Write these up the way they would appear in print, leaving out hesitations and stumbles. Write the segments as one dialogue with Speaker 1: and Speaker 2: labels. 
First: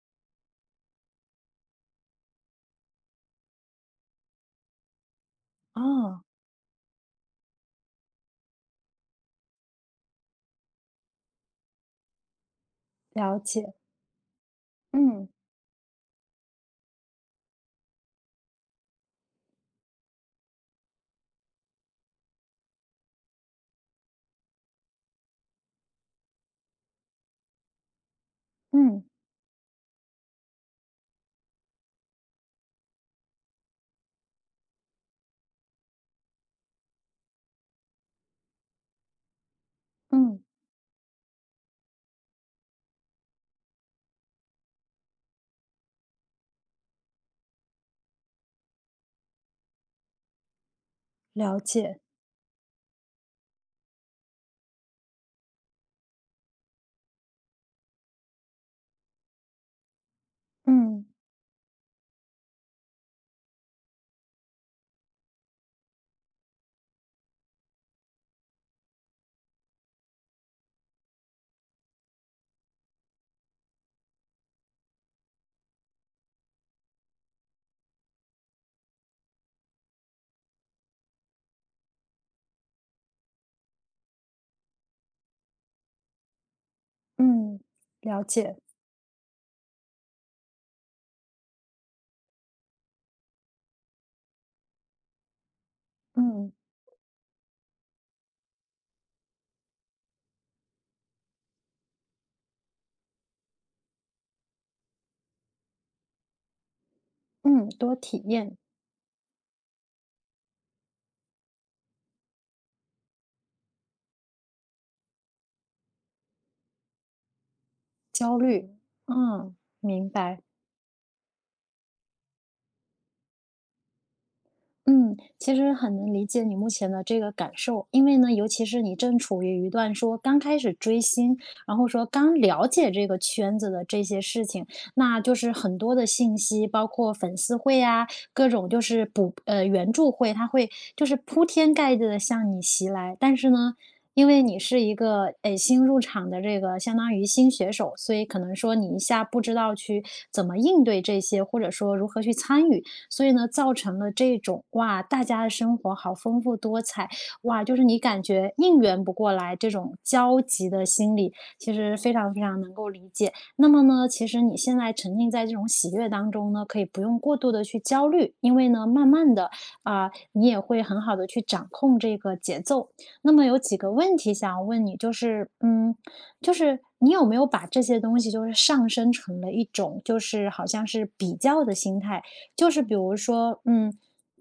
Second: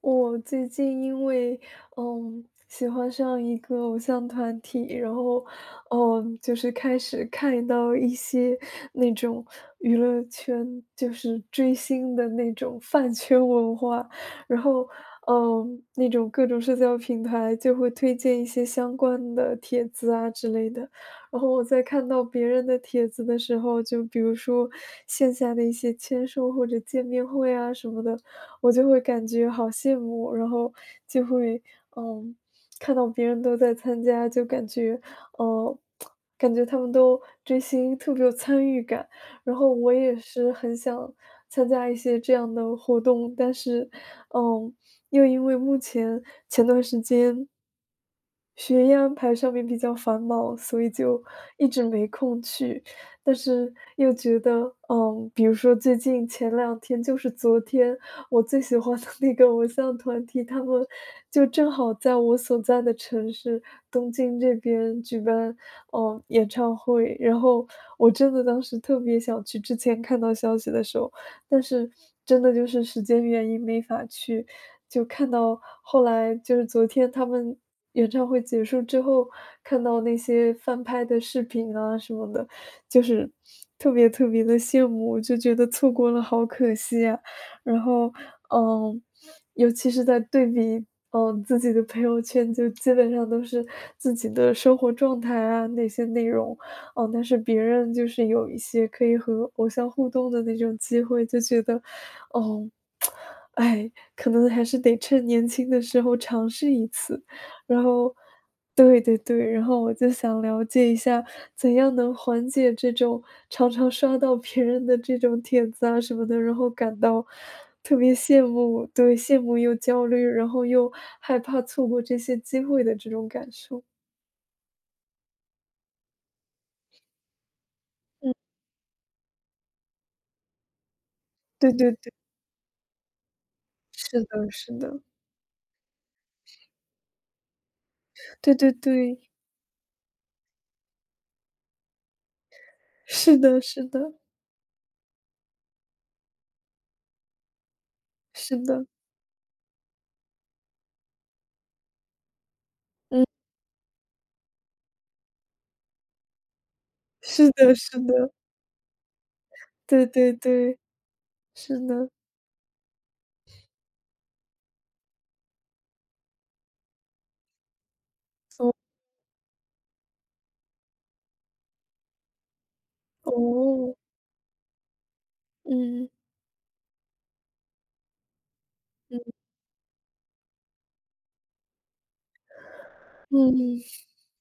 Speaker 1: 我最近因为，喜欢上一个偶像团体，然后，
Speaker 2: 哦，
Speaker 1: 就是开始看到一些那种娱乐圈就是追星的那种饭
Speaker 2: 了
Speaker 1: 圈
Speaker 2: 解，
Speaker 1: 文化，然后，
Speaker 2: 嗯
Speaker 1: 那种各种社交平台就会推荐一些相关的帖子啊之类的。然后我在看到别人的帖子的时候，就比如说线下的一些签售或者见面会啊什么的，我就会
Speaker 2: 嗯
Speaker 1: 感觉好羡慕，然后就会，嗯，看到别人都在参加，就感觉，呃，他们都追星特别有参与感。然后我也
Speaker 2: 嗯，
Speaker 1: 是很想参加一些这样的活动，但是，嗯，又因为前段时间学业安排上面比较繁忙，所以就
Speaker 2: 了
Speaker 1: 一直
Speaker 2: 解，
Speaker 1: 没空去。但是又觉得，比如说最近前2天，就是昨天，我最喜欢的 那个偶像团体，他们
Speaker 2: 嗯
Speaker 1: 就正好在我所在的城市东京这边举办演唱会，然后我真的当时特别想去，之前看到消息的时候，但是真的就是时间原因没法去。就看到后来就是昨天他们演唱会结束之后，看到那些翻拍的视频啊什么的，就是特别特别的羡慕，就觉得错过了好可惜啊。
Speaker 2: 嗯，
Speaker 1: 然后
Speaker 2: 了解，
Speaker 1: 嗯，尤其是在对比，自己的朋友圈，就基本上都是自己的生活状态啊，那些内
Speaker 2: 嗯
Speaker 1: 容。但是别人就是有一些可以和偶像互动的那种机会，就觉得，哦，哎，可能还是得趁年轻的时候尝试一次。
Speaker 2: 嗯，
Speaker 1: 然
Speaker 2: 多
Speaker 1: 后
Speaker 2: 体验
Speaker 1: 对对对，然后我就想了解一下，怎样能缓解这种常常刷到别人的这种帖子啊什么的，然后感到特别
Speaker 2: 焦
Speaker 1: 羡
Speaker 2: 虑，
Speaker 1: 慕，对，羡
Speaker 2: 嗯，
Speaker 1: 慕又焦
Speaker 2: 明
Speaker 1: 虑，
Speaker 2: 白。
Speaker 1: 然后又害怕错过这些机会的这种感受。
Speaker 2: 嗯，其实很能理解你目前的这个感受，因为呢，尤其是你正处于一段说刚开始追星，
Speaker 1: 对
Speaker 2: 然后
Speaker 1: 对
Speaker 2: 说
Speaker 1: 对，
Speaker 2: 刚了解这个圈子的这些
Speaker 1: 是
Speaker 2: 事
Speaker 1: 的
Speaker 2: 情，
Speaker 1: 是的，
Speaker 2: 那就是很多的信息，包括粉丝会啊，各
Speaker 1: 对
Speaker 2: 种
Speaker 1: 对
Speaker 2: 就是
Speaker 1: 对，
Speaker 2: 援助会，它会就是铺天盖地的向你袭来。但
Speaker 1: 是
Speaker 2: 是
Speaker 1: 的
Speaker 2: 呢，
Speaker 1: 是的，
Speaker 2: 因为你是一个新入场的这个相当于新选手，所以可能
Speaker 1: 是
Speaker 2: 说
Speaker 1: 的，
Speaker 2: 你一下不知道去怎么应对这些，或者说如何去参与。所以呢，造成了这种哇，大家的生活好丰富多彩，
Speaker 1: 是
Speaker 2: 哇，
Speaker 1: 的
Speaker 2: 就是
Speaker 1: 是
Speaker 2: 你感
Speaker 1: 的，
Speaker 2: 觉应援不过来这种
Speaker 1: 对对
Speaker 2: 焦急
Speaker 1: 对，
Speaker 2: 的心理，其
Speaker 1: 是
Speaker 2: 实
Speaker 1: 的，
Speaker 2: 非常非常能够理解。那么呢，其实你现在沉浸在这种喜悦当中呢，可以不用过度的去焦虑，因为
Speaker 1: 哦，
Speaker 2: 呢，慢慢的啊、你也会很好的去掌控这个节奏。那么有几个
Speaker 1: 哦，
Speaker 2: 问题想要问你，就是嗯，
Speaker 1: 嗯，
Speaker 2: 就是你有没有把这些东西就是上升
Speaker 1: 嗯，
Speaker 2: 成了一种就是好像是比较的心态？就是比如说，
Speaker 1: 嗯，
Speaker 2: 嗯，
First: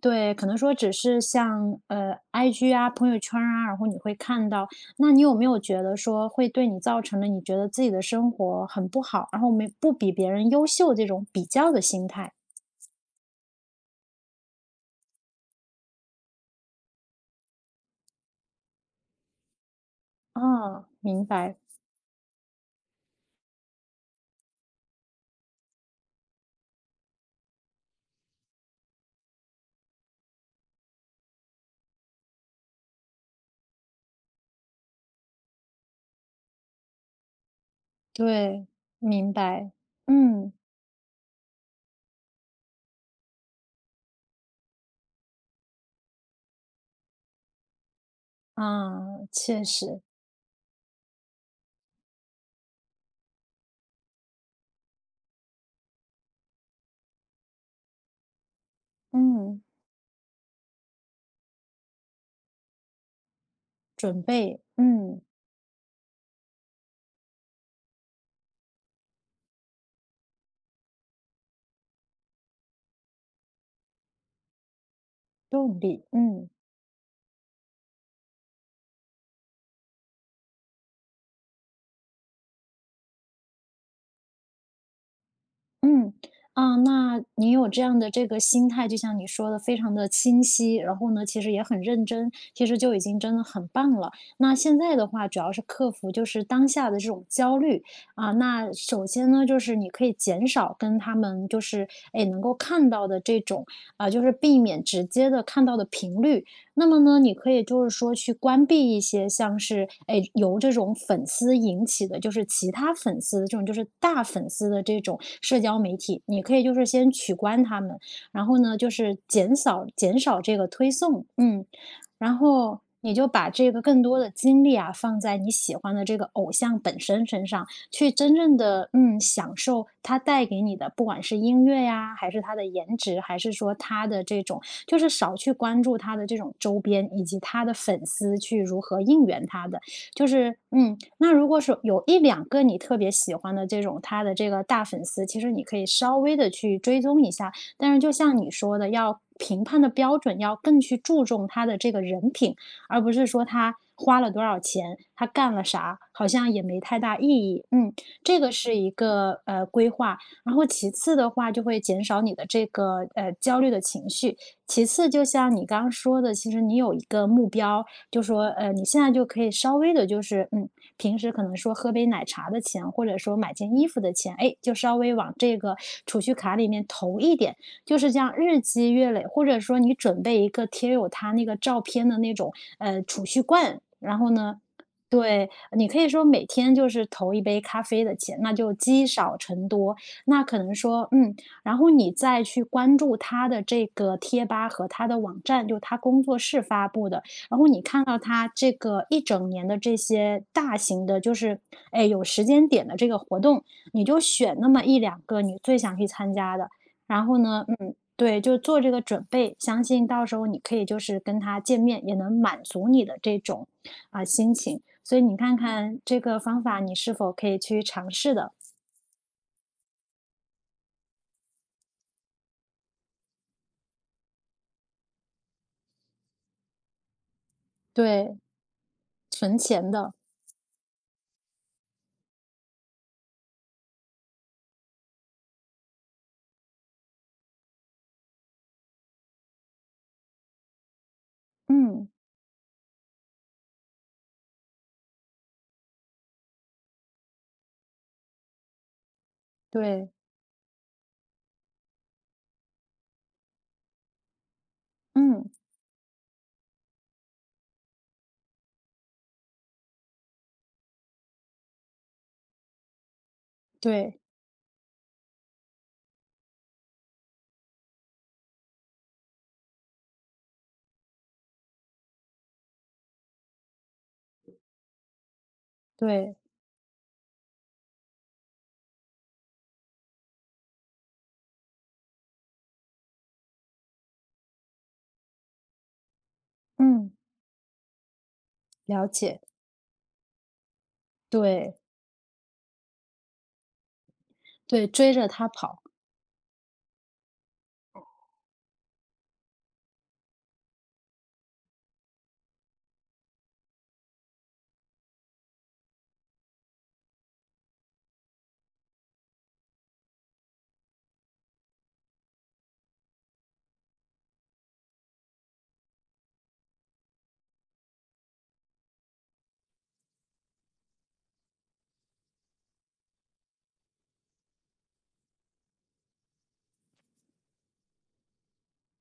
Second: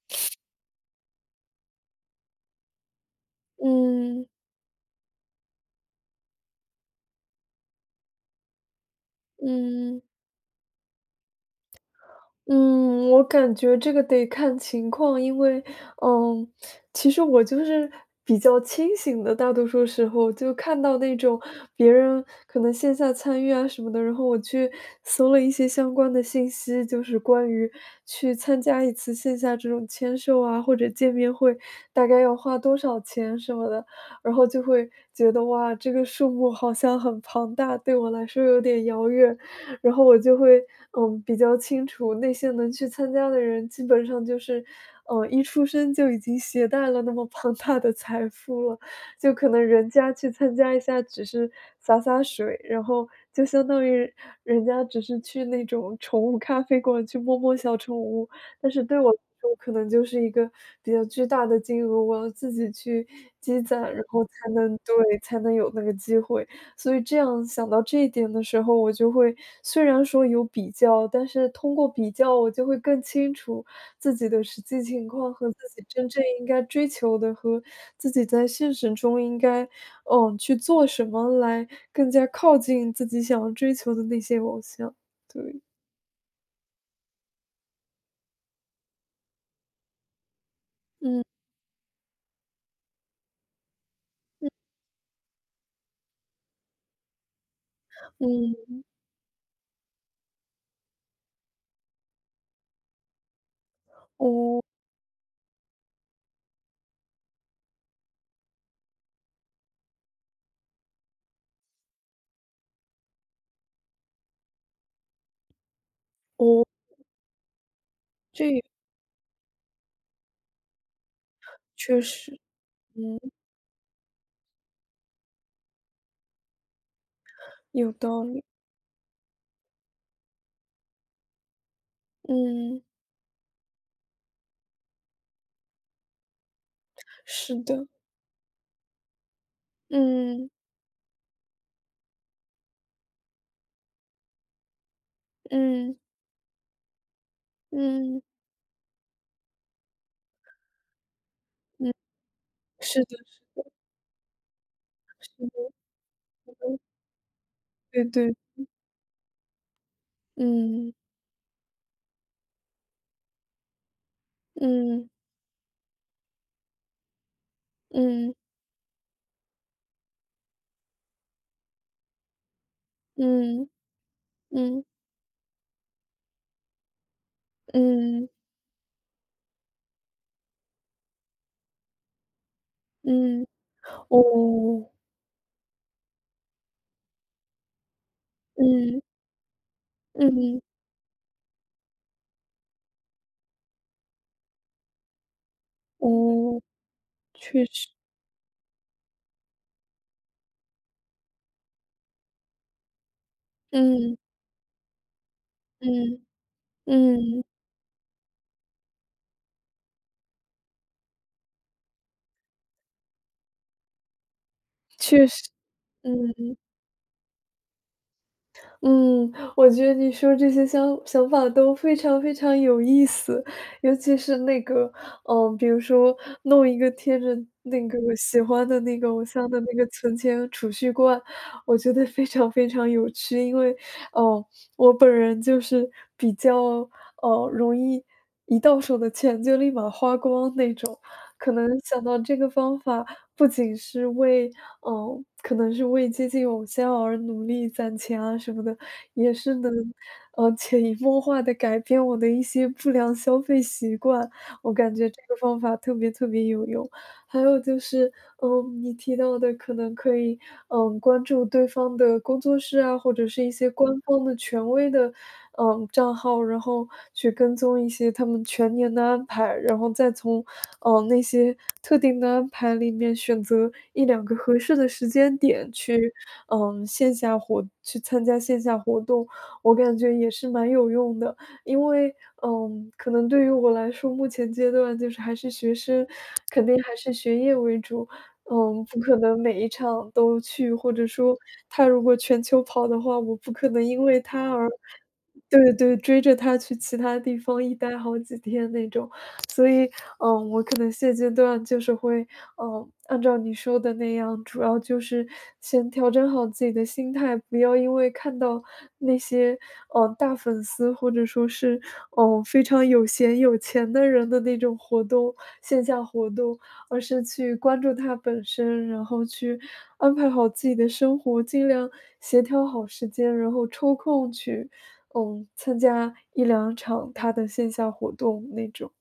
Speaker 2: 对，可能说只是像IG 啊、朋友圈啊，然后你会
Speaker 1: 嗯，
Speaker 2: 看到，那你有没有觉得说会对你造成了你觉得自己的生活很不好，然后没不
Speaker 1: 嗯。
Speaker 2: 比别人优秀这种比较的心态？
Speaker 1: 嗯，我感觉这个得看情况，因为，嗯，其实我就是比较清醒的，大多数时候就看
Speaker 2: 啊，
Speaker 1: 到那
Speaker 2: 明
Speaker 1: 种
Speaker 2: 白，
Speaker 1: 别人可能线下参与啊什么的，然后我去搜了一些相关的信息，就是关于去参加一次线下这种签售啊或者见面会，大概要花多少钱什么的，然后就会觉得哇，这个数目好像很庞大，对我来说有
Speaker 2: 对，
Speaker 1: 点遥
Speaker 2: 明
Speaker 1: 远。
Speaker 2: 白，
Speaker 1: 然后我就
Speaker 2: 嗯，
Speaker 1: 会，比较清楚那些能去参加的人，基本上就是，一出生就已经携带了那么庞大的财富了，
Speaker 2: 啊，
Speaker 1: 就可能
Speaker 2: 确
Speaker 1: 人
Speaker 2: 实，
Speaker 1: 家去参加一下只是洒洒水，然后就相当于人家只是去那种宠物咖啡馆去摸摸小宠物，但是对我来说
Speaker 2: 嗯，
Speaker 1: 可能就是一个比较巨大的金额，我要自己去积攒，然
Speaker 2: 准
Speaker 1: 后才
Speaker 2: 备，
Speaker 1: 能对，
Speaker 2: 嗯，
Speaker 1: 才能有那个机会。所以这样想到这一点的时候，我就会虽然说有比较，但是通过比较，我就会更清楚自己的实际情况和自
Speaker 2: 动
Speaker 1: 己
Speaker 2: 力，
Speaker 1: 真正应
Speaker 2: 嗯。
Speaker 1: 该追求的，和自己在现实中应该，去做什么来更加靠近自己想要追求的那些偶像。对，
Speaker 2: 嗯，啊，那你有这样的这个心态，就像你说的，非常的清晰，然后呢，
Speaker 1: 嗯
Speaker 2: 其实也很认真，其实就已经真的很棒了。
Speaker 1: 嗯
Speaker 2: 那现在的话，主要是克服就是当下的这种焦虑啊。
Speaker 1: 嗯，
Speaker 2: 那首先呢，就是你可以减少跟他们就是哎能够看到的这种啊，就是避
Speaker 1: 哦
Speaker 2: 免直接的看到的频率。那么呢，你可以就是说去关闭一些像是，哎，由这种粉丝引起的，就是其他粉丝的这种就是大粉丝的这种社交媒体，你可以
Speaker 1: 哦，
Speaker 2: 就是先取关他们，然
Speaker 1: 这
Speaker 2: 后
Speaker 1: 也
Speaker 2: 呢，就是减少这个推送，嗯，
Speaker 1: 确
Speaker 2: 然
Speaker 1: 实，
Speaker 2: 后你
Speaker 1: 嗯，
Speaker 2: 就把这个更多的精力啊放在你喜欢的这个偶像本身身上，
Speaker 1: 有
Speaker 2: 去
Speaker 1: 道
Speaker 2: 真
Speaker 1: 理，
Speaker 2: 正的嗯享受它带给你的，不管是音乐呀，还是它的
Speaker 1: 嗯，
Speaker 2: 颜值，还是说它的这种，就是少去关注它的这种周边以及
Speaker 1: 是
Speaker 2: 它的
Speaker 1: 的，
Speaker 2: 粉丝去如何应援它的，就
Speaker 1: 嗯
Speaker 2: 是嗯，那如果是有一两个你特别喜欢的这种他的这个大粉丝，其实你可以
Speaker 1: 嗯
Speaker 2: 稍微的去追踪一下，但是就
Speaker 1: 嗯
Speaker 2: 像你说的，要评判的标准要更去注重他的
Speaker 1: 嗯，
Speaker 2: 这个人品，而
Speaker 1: 是
Speaker 2: 不
Speaker 1: 的，
Speaker 2: 是说他花了多少钱，他
Speaker 1: 是
Speaker 2: 干了
Speaker 1: 的。
Speaker 2: 啥，好像也没太大意义。嗯，
Speaker 1: 对对。
Speaker 2: 这个是一个规划。然后其
Speaker 1: 嗯，
Speaker 2: 次的话，就会减少你的这个焦虑的情绪。其次，
Speaker 1: 嗯，
Speaker 2: 就像你刚刚说的，其实你有一个目标，就
Speaker 1: 嗯，
Speaker 2: 说你现在就可以稍微的，就是嗯平时可能说喝杯奶茶的钱，或者说买
Speaker 1: 嗯，
Speaker 2: 件衣服的钱，哎，就
Speaker 1: 嗯，
Speaker 2: 稍微往这个储蓄卡里面投一点。就是这
Speaker 1: 嗯，
Speaker 2: 样日积月累，或者说你准备一个贴有他那个照片的那种储蓄
Speaker 1: 嗯，
Speaker 2: 罐，然后呢，
Speaker 1: 哦，
Speaker 2: 对，你可以说每天就是投一杯咖啡的钱，那就
Speaker 1: 嗯，
Speaker 2: 积少成多。那可
Speaker 1: 嗯，
Speaker 2: 能说，嗯，然后你再去关注他的这个贴吧和他的网站，就他工作室
Speaker 1: 哦，
Speaker 2: 发布的，然后
Speaker 1: 确
Speaker 2: 你
Speaker 1: 实，
Speaker 2: 看到他这个一整年的这些大型的，就是哎有时间点的这个活动，你
Speaker 1: 嗯，
Speaker 2: 就选那么一两个你最想去
Speaker 1: 嗯，
Speaker 2: 参加的。然后
Speaker 1: 嗯，
Speaker 2: 呢，嗯对，就做这个准备，相信到时候你可以就是跟他见面，也能满足你的这种啊、心情。所以
Speaker 1: 确
Speaker 2: 你
Speaker 1: 实，
Speaker 2: 看看这个
Speaker 1: 嗯。
Speaker 2: 方法，你是否可以去尝试的？
Speaker 1: 嗯，我觉得你说这些想法都非常非常有意思，尤其是那个，比如说弄一个贴着那个
Speaker 2: 对，
Speaker 1: 喜欢的那个偶像
Speaker 2: 存
Speaker 1: 的那个
Speaker 2: 钱的，
Speaker 1: 存钱储蓄罐，我觉得非常非常有趣。因为，哦，我本人就是比较，容易一到手的钱就立马花光那种。可能想
Speaker 2: 嗯，
Speaker 1: 到这个方法，不仅是为可能是为接近偶像而努力攒钱啊什么的，也是能，
Speaker 2: 对，
Speaker 1: 潜移默化的改变我的一些不良消费习惯，我感觉这个
Speaker 2: 嗯，
Speaker 1: 方法特别特别有用。还有就是，你提到的可能可以，关注对方的工作室啊，或者是一些官
Speaker 2: 对，
Speaker 1: 方的权威的，账号，然后去跟踪一些他们全年的安排，然后再从那些特定的安排里面选择一两个合适的时间点去，
Speaker 2: 对，
Speaker 1: 嗯，线下活去参加线下活动，我感觉也是蛮有用的。因为，可能对于我来说，目前阶段就是还是学生，肯定还
Speaker 2: 嗯，
Speaker 1: 是学业为主，不
Speaker 2: 了
Speaker 1: 可能
Speaker 2: 解，
Speaker 1: 每一场都去，或者说
Speaker 2: 对，
Speaker 1: 他如果全球跑的话，我不可能因为他而
Speaker 2: 对，追着他
Speaker 1: 对
Speaker 2: 跑。
Speaker 1: 对，追着他去其他地方一待好几天那种。所以，我可能现阶段就是会，按照你说的那样，主要就是先调整好自己的心态，不要因为看到那些，大粉丝或者说是，非常有闲有钱的人的那种活动，线下活动，而是去关注他本身，然后去安排好自己的生活，尽量协调好时间，然后抽空去，参加一两场他的线下活动那种。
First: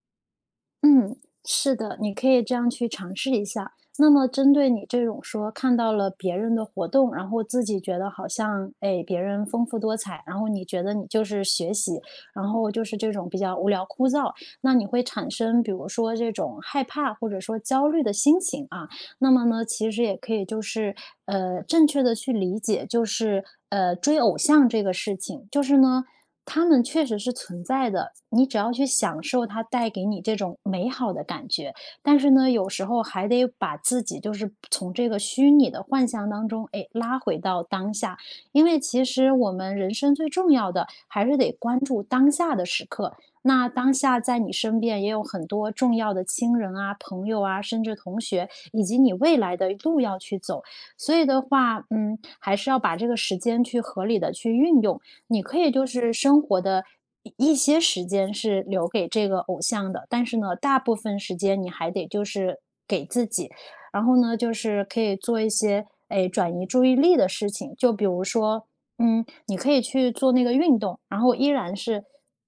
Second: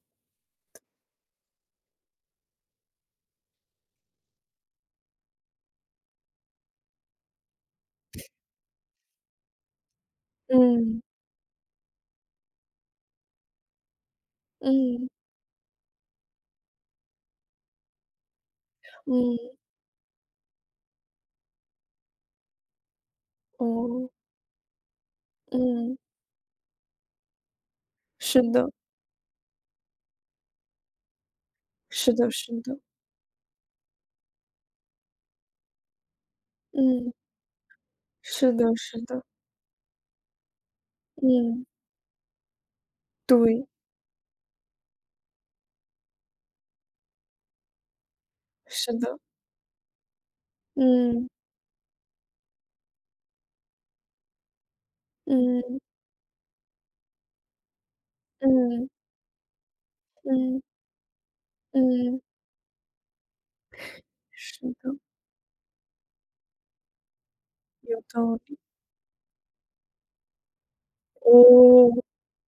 Speaker 2: 嗯，是的，你可以这样去尝试一下。那么，针对你这种说看到了别人的活动，然后自己觉得好像哎别人丰富多彩，然后你觉得
Speaker 1: 嗯，
Speaker 2: 你就是学习，然后就是这种比较无聊枯燥，那你会
Speaker 1: 嗯，
Speaker 2: 产生比如说这种害怕或者说焦虑的心情啊。那
Speaker 1: 嗯，
Speaker 2: 么呢，其实也可以就是正确的去理解，就是
Speaker 1: 哦，
Speaker 2: 追偶像这个事情，就是
Speaker 1: 嗯，
Speaker 2: 呢他们确实是存在的，
Speaker 1: 是
Speaker 2: 你只
Speaker 1: 的，
Speaker 2: 要去享受它带给你这种美好的感觉。
Speaker 1: 是
Speaker 2: 但是
Speaker 1: 的，
Speaker 2: 呢，
Speaker 1: 是
Speaker 2: 有
Speaker 1: 的，
Speaker 2: 时候还得把自己就是从这个虚拟的幻象当中，哎，
Speaker 1: 嗯，
Speaker 2: 拉回到当下。
Speaker 1: 是
Speaker 2: 因
Speaker 1: 的，
Speaker 2: 为
Speaker 1: 是
Speaker 2: 其
Speaker 1: 的，
Speaker 2: 实我们人生最重要的还是得
Speaker 1: 嗯，
Speaker 2: 关注当下的时刻。那
Speaker 1: 对，
Speaker 2: 当下在你身边也有很多重要的亲人啊、朋友啊，甚至同学，以
Speaker 1: 是
Speaker 2: 及你
Speaker 1: 的，
Speaker 2: 未来的路要去走。所以
Speaker 1: 嗯，
Speaker 2: 的话，嗯，还是要把这个时间去合理的去运用。你可以
Speaker 1: 嗯，
Speaker 2: 就是生活的一些时间是留
Speaker 1: 嗯，
Speaker 2: 给这个偶像的，但是呢，
Speaker 1: 嗯，
Speaker 2: 大部分时间你还得
Speaker 1: 嗯，
Speaker 2: 就是给自己，然后呢，就
Speaker 1: 是
Speaker 2: 是
Speaker 1: 的，
Speaker 2: 可以做一些哎转移注意力的事情，就
Speaker 1: 有
Speaker 2: 比如
Speaker 1: 道理，
Speaker 2: 说，嗯，你可以去做那个运动，然后依然
Speaker 1: 哦，
Speaker 2: 是。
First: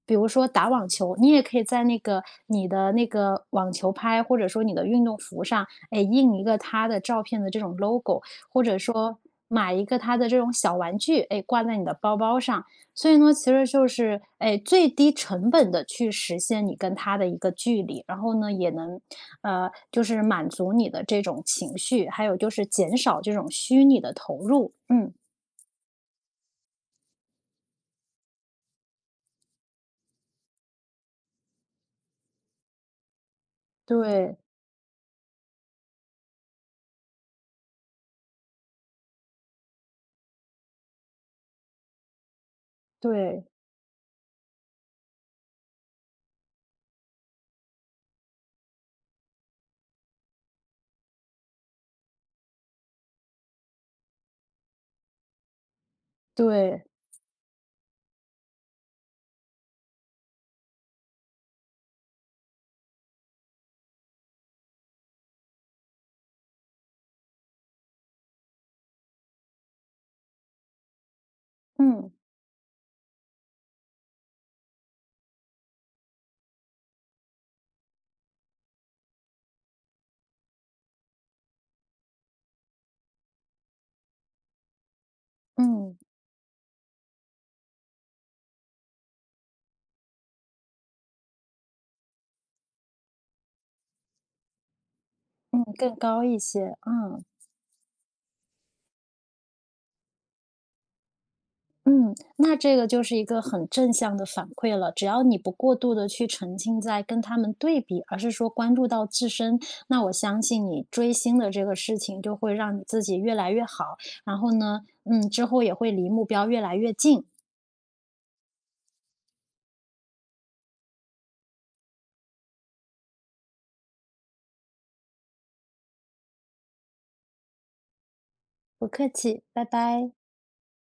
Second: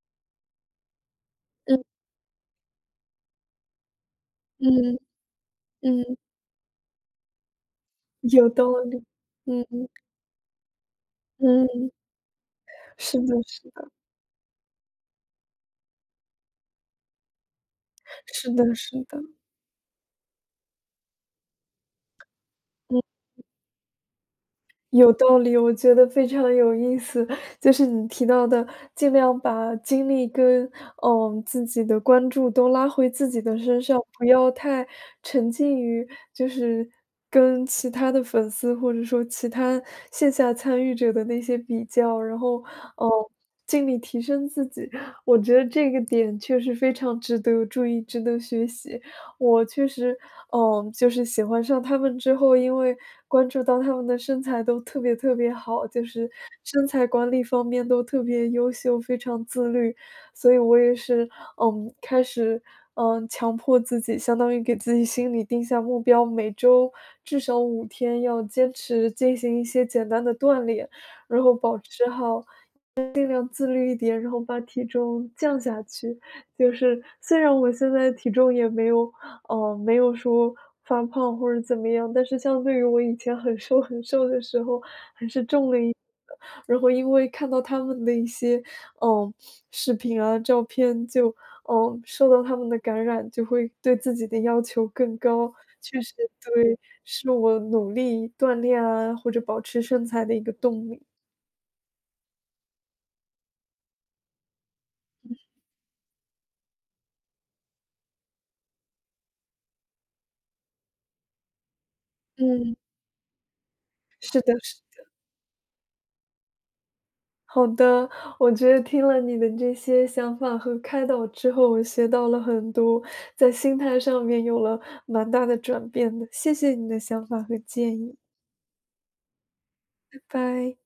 Speaker 2: 比如说打网球，你也可以
Speaker 1: 嗯，
Speaker 2: 在那个你的那个网球拍，或者说你的
Speaker 1: 嗯，
Speaker 2: 运动服上，哎，
Speaker 1: 嗯，
Speaker 2: 印一个他的照片的这种 logo，
Speaker 1: 有
Speaker 2: 或
Speaker 1: 道
Speaker 2: 者
Speaker 1: 理，
Speaker 2: 说
Speaker 1: 嗯，
Speaker 2: 买一个他的这种小玩具，哎，挂在你
Speaker 1: 嗯，
Speaker 2: 的包包上，所以
Speaker 1: 是
Speaker 2: 呢，
Speaker 1: 的，
Speaker 2: 其实
Speaker 1: 是
Speaker 2: 就
Speaker 1: 的，
Speaker 2: 是，哎，最低成本的去实现你跟他的一个距离，然后呢，
Speaker 1: 是的，
Speaker 2: 也
Speaker 1: 是
Speaker 2: 能，
Speaker 1: 的，嗯。
Speaker 2: 就是满足你的这种情绪，还有就是减少这种虚拟的投入。嗯，
Speaker 1: 有道理，我觉得非常有意思。就是你提到的，尽量把精力跟自己的关注都拉回自己的身上，不
Speaker 2: 对，
Speaker 1: 要太沉浸于就是跟其他的粉丝或者说其他线下参与者的那些比较，然后嗯
Speaker 2: 对，
Speaker 1: 尽力提升自己。我觉得这个点确实非常值得注意，值得学习。我确实，就是喜欢上他们之后，因为关注到他们的身材都特别特别好，就是
Speaker 2: 对，
Speaker 1: 身材管理方面都特别优秀，非常自律，所以我也是，开始，强迫自己，相当于给自己心里定下目标，每周至少5天要坚持进行一些简单的锻炼，然后保持
Speaker 2: 嗯，
Speaker 1: 好尽量自律一点，然后把体重降下去。就是虽然我现在体重也没有，没有说发胖或者怎么样，但是相对于我以前很瘦很瘦的时候，还是重了一点
Speaker 2: 嗯，
Speaker 1: 的。然后因为看到他们的一些，嗯，视频啊、照片，就，受到他们的感染，就会对自己的要求更高。
Speaker 2: 嗯，更
Speaker 1: 确实，
Speaker 2: 高一些，
Speaker 1: 对，
Speaker 2: 嗯。
Speaker 1: 是我努力锻炼啊，或者保持身材的一个动力。
Speaker 2: 嗯，那这个就是一个很正向的反馈了。只要你不过度的去沉浸在跟他们对比，而是说关注到自身，那我相信你追星的这个事情就会
Speaker 1: 嗯，
Speaker 2: 让你自己越来越好。然
Speaker 1: 是
Speaker 2: 后
Speaker 1: 的，是
Speaker 2: 呢，
Speaker 1: 的
Speaker 2: 嗯，之后也会离目标越来越近。
Speaker 1: 好的，我觉得听了你的这些想法和开导之后，我学到了很多，在心态上面有了蛮大的转变的。谢谢你的想法和建议，
Speaker 2: 不客气，拜拜。
Speaker 1: 拜拜。